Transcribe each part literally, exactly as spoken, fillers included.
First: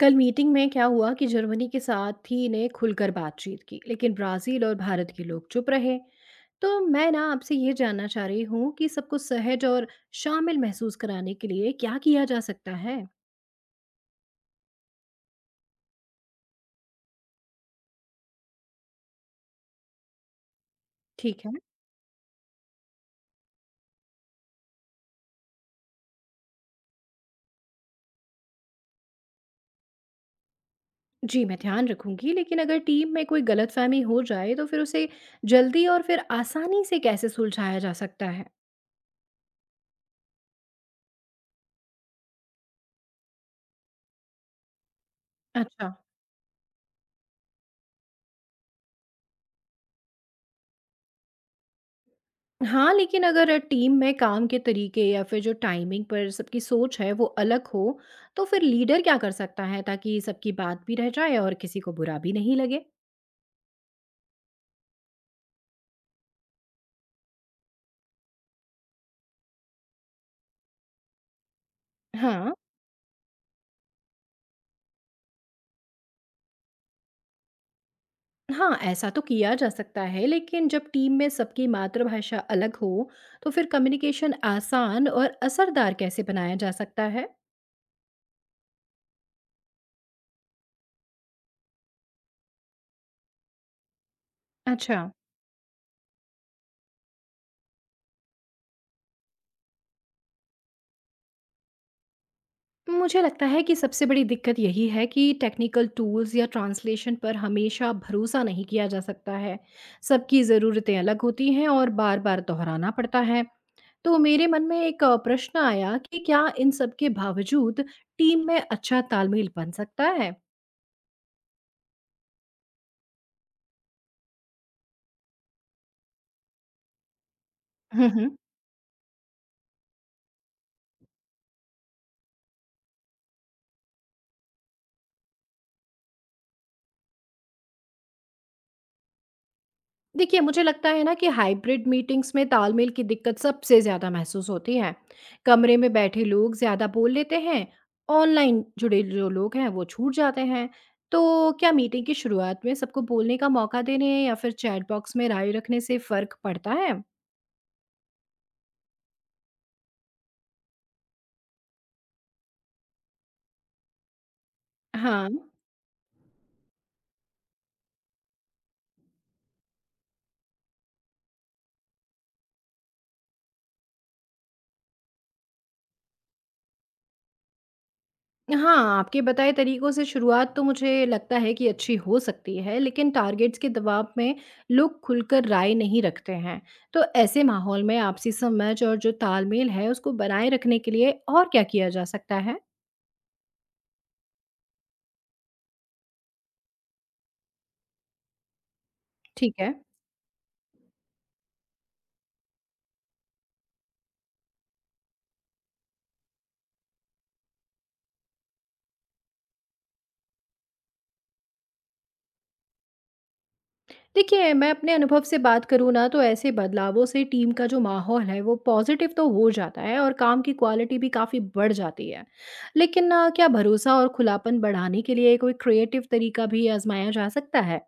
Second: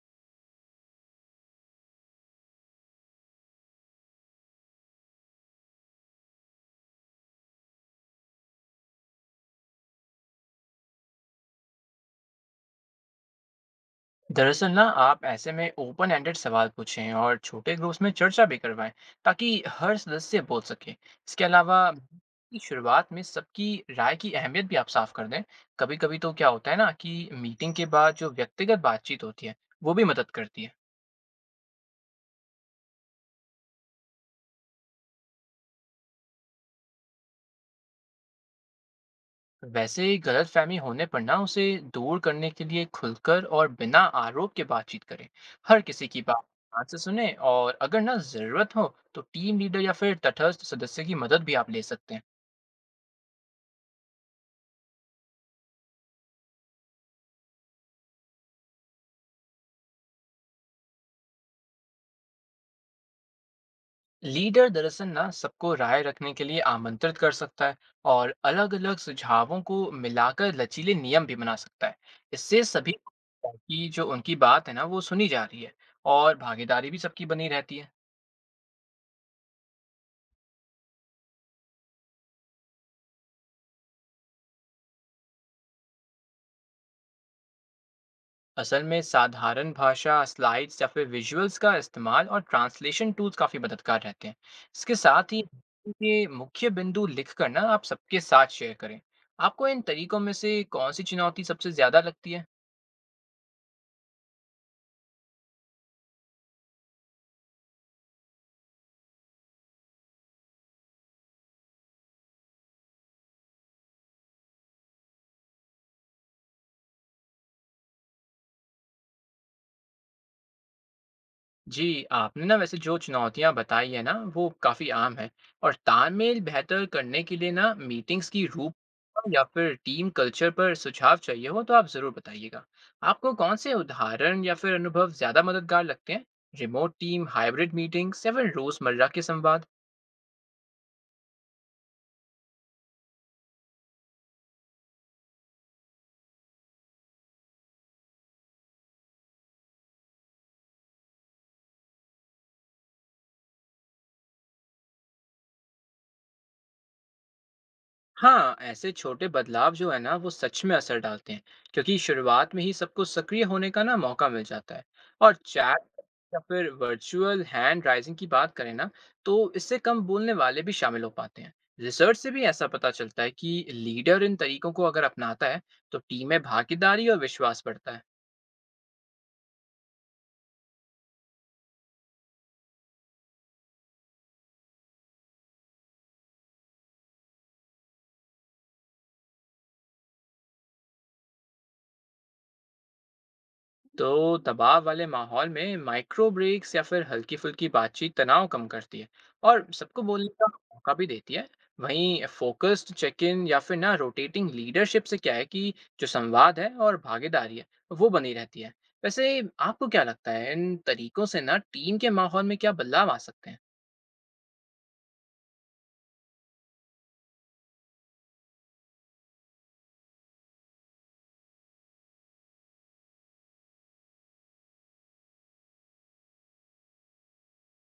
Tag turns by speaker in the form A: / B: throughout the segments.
A: कल मीटिंग में क्या हुआ कि जर्मनी के साथी ने खुलकर बातचीत की लेकिन ब्राजील और भारत के लोग चुप रहे तो मैं ना आपसे ये जानना चाह रही हूँ कि सबको सहज और शामिल महसूस कराने के लिए क्या किया जा सकता है।
B: दरअसल ना आप ऐसे में ओपन एंडेड सवाल पूछें और छोटे ग्रुप्स में चर्चा भी करवाएं ताकि हर सदस्य बोल सके। इसके
A: ठीक है।
B: अलावा की शुरुआत में सबकी राय की अहमियत भी आप साफ कर दें। कभी कभी तो क्या होता है ना कि मीटिंग के बाद जो व्यक्तिगत बातचीत होती है वो भी मदद करती है।
A: जी मैं ध्यान रखूंगी, लेकिन अगर टीम में कोई गलतफहमी हो जाए तो फिर उसे जल्दी और फिर आसानी से कैसे सुलझाया जा सकता है?
B: वैसे गलतफहमी होने पर ना उसे दूर करने के लिए खुलकर और बिना आरोप के बातचीत करें। हर
A: अच्छा।
B: किसी की बात ध्यान से सुने और अगर ना जरूरत हो तो टीम लीडर या फिर तटस्थ सदस्य की मदद भी आप ले सकते हैं।
A: हाँ, लेकिन अगर टीम में काम के तरीके या फिर जो टाइमिंग पर सबकी सोच है वो अलग हो, तो फिर लीडर क्या कर सकता है ताकि सबकी बात भी रह जाए और किसी को बुरा भी नहीं लगे?
B: लीडर दरअसल ना सबको राय रखने के लिए आमंत्रित कर सकता है और अलग-अलग सुझावों को मिलाकर लचीले नियम भी बना सकता है।
A: हाँ।
B: इससे सभी को लगता है कि जो उनकी बात है ना वो सुनी जा रही है और भागीदारी भी सबकी बनी रहती है।
A: हाँ, ऐसा तो किया जा सकता है, लेकिन जब टीम में सबकी मातृभाषा अलग हो, तो फिर कम्युनिकेशन आसान और असरदार कैसे बनाया जा सकता है?
B: असल में साधारण भाषा स्लाइड्स या फिर विजुअल्स का इस्तेमाल और ट्रांसलेशन टूल्स काफी मददगार रहते हैं। इसके
A: अच्छा।
B: साथ ही ये मुख्य बिंदु लिख कर ना आप सबके साथ शेयर करें। आपको इन तरीकों में से कौन सी चुनौती सबसे ज्यादा लगती है?
A: मुझे लगता है कि सबसे बड़ी दिक्कत यही है कि टेक्निकल टूल्स या ट्रांसलेशन पर हमेशा भरोसा नहीं किया जा सकता है। सबकी ज़रूरतें अलग होती हैं और बार बार दोहराना पड़ता है। तो मेरे मन में एक अ, प्रश्न आया कि क्या इन सब के बावजूद टीम में अच्छा तालमेल बन सकता है।
B: जी, आपने ना वैसे जो चुनौतियाँ बताई है ना, वो काफ़ी आम है। और तालमेल बेहतर करने के लिए ना मीटिंग्स
A: हम्म।
B: की रूप या फिर टीम कल्चर पर सुझाव चाहिए हो तो आप ज़रूर बताइएगा। आपको कौन से उदाहरण या फिर अनुभव ज़्यादा मददगार लगते हैं? रिमोट टीम, हाइब्रिड मीटिंग्स या फिर रोज़मर्रा के संवाद?
A: देखिए, मुझे लगता है ना कि हाइब्रिड मीटिंग्स में तालमेल की दिक्कत सबसे ज़्यादा महसूस होती है। कमरे में बैठे लोग ज़्यादा बोल लेते हैं, ऑनलाइन जुड़े जो लोग हैं वो छूट जाते हैं। तो क्या मीटिंग की शुरुआत में सबको बोलने का मौका देने या फिर चैट बॉक्स में राय रखने से फ़र्क पड़ता है?
B: हाँ, ऐसे छोटे बदलाव जो है ना वो सच में असर डालते हैं क्योंकि शुरुआत में ही सबको सक्रिय होने का ना मौका मिल जाता है।
A: हाँ।
B: और चैट या फिर वर्चुअल हैंड राइजिंग की बात करें ना तो इससे कम बोलने वाले भी शामिल हो पाते हैं। रिसर्च से भी ऐसा पता चलता है कि लीडर इन तरीकों को अगर अपनाता है तो टीम में भागीदारी और विश्वास बढ़ता है।
A: हाँ, आपके बताए तरीकों से शुरुआत तो मुझे लगता है कि अच्छी हो सकती है, लेकिन टारगेट्स के दबाव में लोग खुलकर राय नहीं रखते हैं। तो ऐसे माहौल में आपसी समझ और जो तालमेल है, उसको बनाए रखने के लिए और क्या किया जा सकता है?
B: तो दबाव वाले माहौल में माइक्रो ब्रेक्स या फिर हल्की फुल्की बातचीत तनाव कम करती है
A: ठीक
B: और
A: है।
B: सबको बोलने का मौका भी देती है। वहीं फोकस्ड चेक इन या फिर ना रोटेटिंग लीडरशिप से क्या है कि जो संवाद है और भागीदारी है वो बनी रहती है। वैसे आपको क्या लगता है इन तरीकों से ना टीम के माहौल में क्या बदलाव आ सकते हैं?
A: देखिए, मैं अपने अनुभव से बात करूँ ना, तो ऐसे बदलावों से टीम का जो माहौल है, वो पॉजिटिव तो हो जाता है और काम की क्वालिटी भी काफ़ी बढ़ जाती है। लेकिन अ, क्या भरोसा और खुलापन बढ़ाने के लिए कोई क्रिएटिव तरीका भी आजमाया जा सकता है?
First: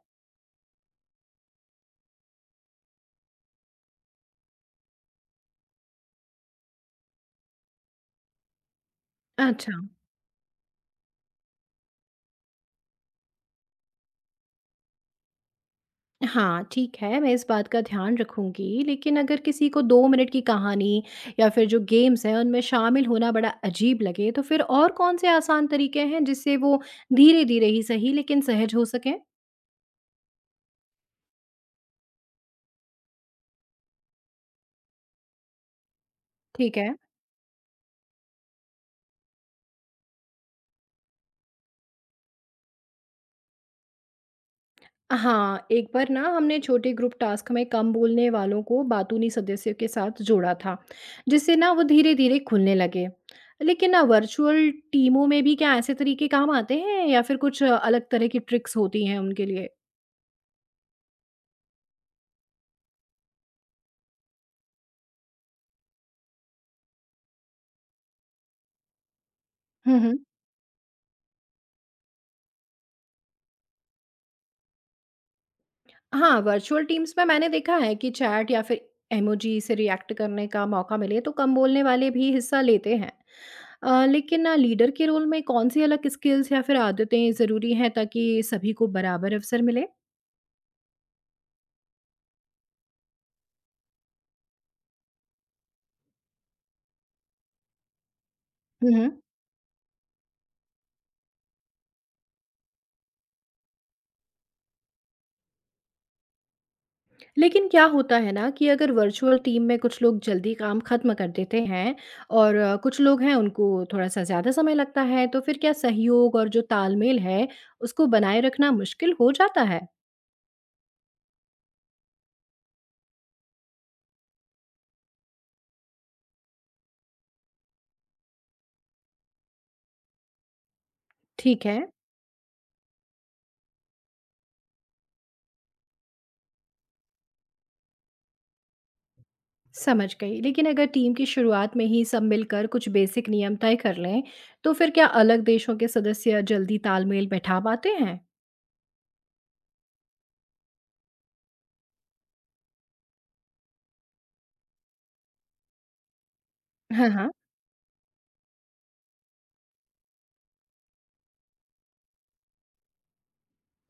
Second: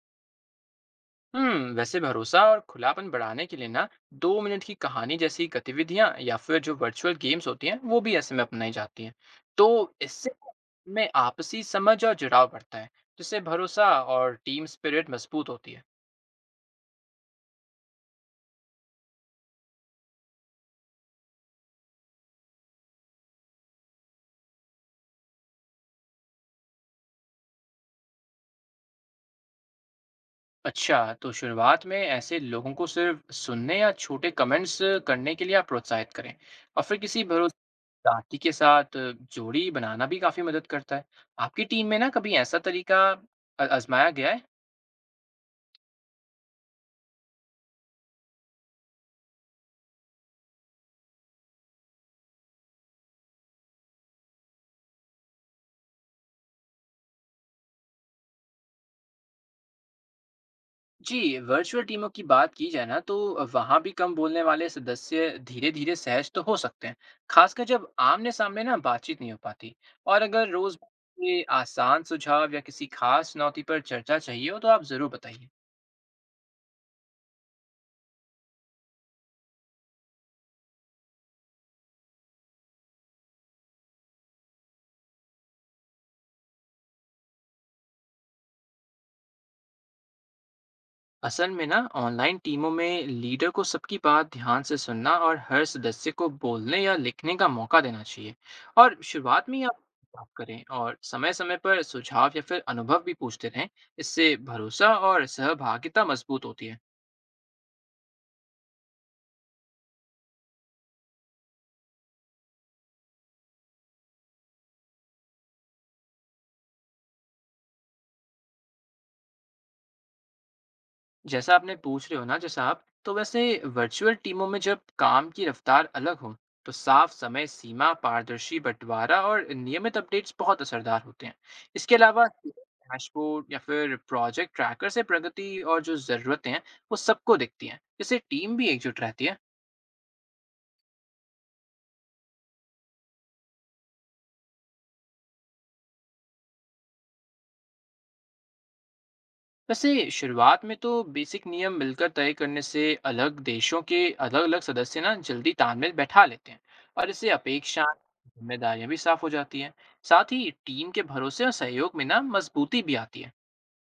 B: हम्म, वैसे भरोसा और खुलापन बढ़ाने के लिए ना दो मिनट की कहानी जैसी गतिविधियां या फिर जो वर्चुअल गेम्स होती हैं वो भी ऐसे में अपनाई जाती हैं। तो
A: अच्छा।
B: इससे में आपसी समझ और जुड़ाव बढ़ता है जिससे भरोसा और टीम स्पिरिट मजबूत होती है।
A: हाँ, ठीक है, मैं इस बात का ध्यान रखूँगी, लेकिन अगर किसी को दो मिनट की कहानी या फिर जो गेम्स हैं, उनमें शामिल होना बड़ा अजीब लगे, तो फिर और कौन-से आसान तरीके हैं, जिससे वो धीरे-धीरे ही सही, लेकिन सहज हो सकें?
B: अच्छा, तो शुरुआत में ऐसे लोगों को सिर्फ सुनने या छोटे कमेंट्स करने के लिए आप प्रोत्साहित करें।
A: ठीक
B: और
A: है।
B: फिर किसी भरोसेदार के साथ जोड़ी बनाना भी काफी मदद करता है। आपकी टीम में ना कभी ऐसा तरीका अ- आजमाया गया है?
A: हाँ, एक बार ना हमने छोटे ग्रुप टास्क में कम बोलने वालों को बातूनी सदस्यों के साथ जोड़ा था, जिससे ना वो धीरे-धीरे खुलने लगे। लेकिन ना वर्चुअल टीमों में भी क्या ऐसे तरीके काम आते हैं या फिर कुछ अलग तरह की ट्रिक्स होती हैं उनके लिए?
B: जी, वर्चुअल टीमों की बात की जाए ना तो वहाँ भी कम बोलने वाले सदस्य धीरे-धीरे सहज तो हो सकते हैं, खासकर जब आमने-सामने ना बातचीत नहीं हो पाती।
A: हुँ, हुँ।
B: और अगर रोज ये आसान सुझाव या किसी खास चुनौती पर चर्चा चाहिए हो तो आप ज़रूर बताइए।
A: हाँ, वर्चुअल टीम्स में मैंने देखा है कि चैट या फिर इमोजी से रिएक्ट करने का मौका मिले तो कम बोलने वाले भी हिस्सा लेते हैं। अ, लेकिन लीडर के रोल में कौन सी अलग स्किल्स या फिर आदतें ज़रूरी हैं ताकि सभी को बराबर अवसर मिले?
B: असल में ना ऑनलाइन टीमों में लीडर को सबकी बात ध्यान से सुनना और हर सदस्य को बोलने या लिखने का मौका देना चाहिए। और
A: हम्म।
B: शुरुआत में ही आप बात करें और समय समय पर सुझाव या फिर अनुभव भी पूछते रहें। इससे भरोसा और सहभागिता मजबूत होती है।
A: लेकिन क्या होता है ना कि अगर वर्चुअल टीम में कुछ लोग जल्दी काम खत्म कर देते हैं और अ, कुछ लोग हैं उनको थोड़ा सा ज़्यादा समय लगता है तो फिर क्या सहयोग और जो तालमेल है उसको बनाए रखना मुश्किल हो जाता है?
B: जैसा आपने पूछ रहे हो ना जैसा आप, तो वैसे वर्चुअल टीमों में जब काम की रफ्तार अलग हो तो साफ समय सीमा, पारदर्शी बंटवारा और नियमित अपडेट्स बहुत असरदार होते हैं।
A: ठीक है।
B: इसके अलावा डैशबोर्ड या फिर प्रोजेक्ट ट्रैकर से प्रगति और जो ज़रूरतें हैं वो सबको दिखती हैं। इससे टीम भी एकजुट रहती है।
A: समझ गई। लेकिन अगर टीम की शुरुआत में ही सब मिलकर कुछ बेसिक नियम तय कर लें, तो फिर क्या अलग देशों के सदस्य जल्दी तालमेल बैठा पाते हैं?
B: वैसे शुरुआत में तो बेसिक नियम मिलकर तय करने से अलग देशों के अलग अलग सदस्य ना जल्दी तालमेल बैठा लेते हैं।
A: हाँ,
B: और इससे
A: हाँ।
B: अपेक्षाएं, जिम्मेदारियां भी साफ हो जाती हैं। साथ ही टीम के भरोसे और सहयोग में ना मजबूती भी आती है।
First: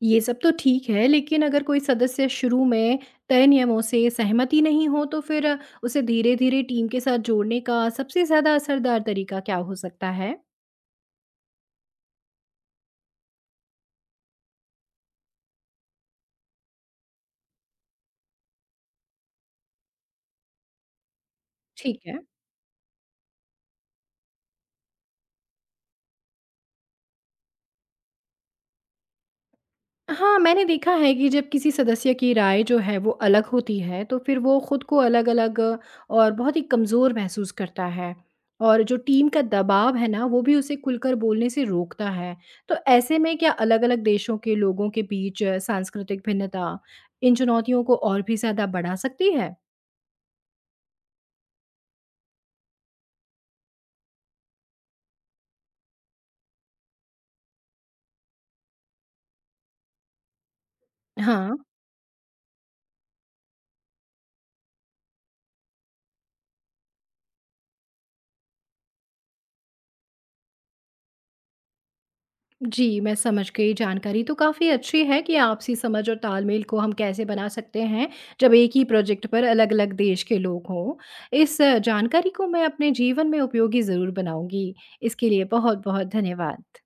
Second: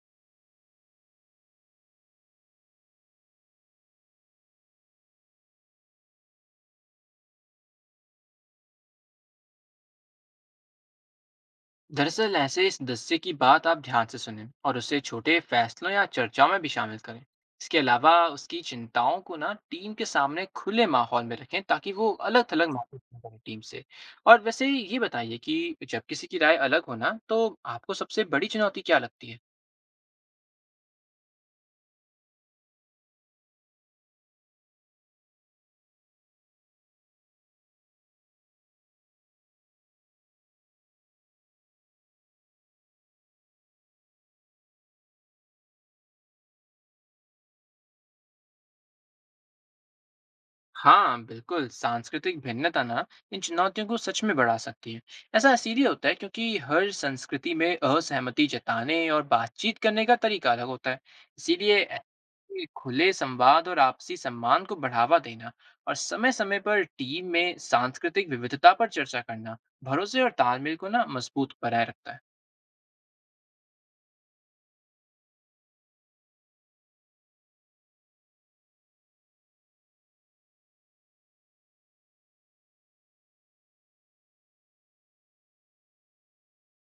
A: ये सब तो ठीक है, लेकिन अगर कोई सदस्य शुरू में तय नियमों से सहमति नहीं हो, तो फिर अ, उसे धीरे-धीरे टीम के साथ जोड़ने का सबसे ज़्यादा असरदार तरीका क्या हो सकता है?
B: दरअसल ऐसे इस दस्ते की बात आप ध्यान से सुनें और उसे छोटे फैसलों या चर्चाओं में भी शामिल करें। इसके अलावा उसकी चिंताओं को ना टीम के सामने खुले माहौल में रखें ताकि
A: ठीक
B: वो
A: है।
B: अलग थलग महसूस न करें टीम से। और वैसे ये बताइए कि जब किसी की राय अलग हो ना तो आपको सबसे बड़ी चुनौती क्या लगती है?
A: हाँ, मैंने देखा है कि जब किसी सदस्य की राय जो है वो अलग होती है, तो फिर वो खुद को अलग-अलग और बहुत ही कमज़ोर महसूस करता है। और जो टीम का दबाव है ना, वो भी उसे खुलकर बोलने से रोकता है। तो ऐसे में क्या अलग-अलग देशों के लोगों के बीच सांस्कृतिक भिन्नता इन चुनौतियों को और भी ज़्यादा बढ़ा सकती है?
B: हाँ बिल्कुल, सांस्कृतिक भिन्नता ना इन चुनौतियों को सच में बढ़ा सकती है। ऐसा इसीलिए होता है क्योंकि हर संस्कृति में असहमति जताने और बातचीत करने का तरीका अलग होता है।
A: हाँ।
B: इसीलिए ऐसे खुले संवाद और आपसी सम्मान को बढ़ावा देना और समय समय पर टीम में सांस्कृतिक विविधता पर चर्चा करना भरोसे और तालमेल को ना मजबूत बनाए रखता है।
A: जी, मैं समझ गई। जानकारी तो काफ़ी अच्छी है कि आपसी समझ और तालमेल को हम कैसे बना सकते हैं, जब एक ही प्रोजेक्ट पर अलग-अलग देश के लोग हों। इस जानकारी को मैं अपने जीवन में उपयोगी ज़रूर बनाऊँगी। इसके लिए बहुत-बहुत धन्यवाद।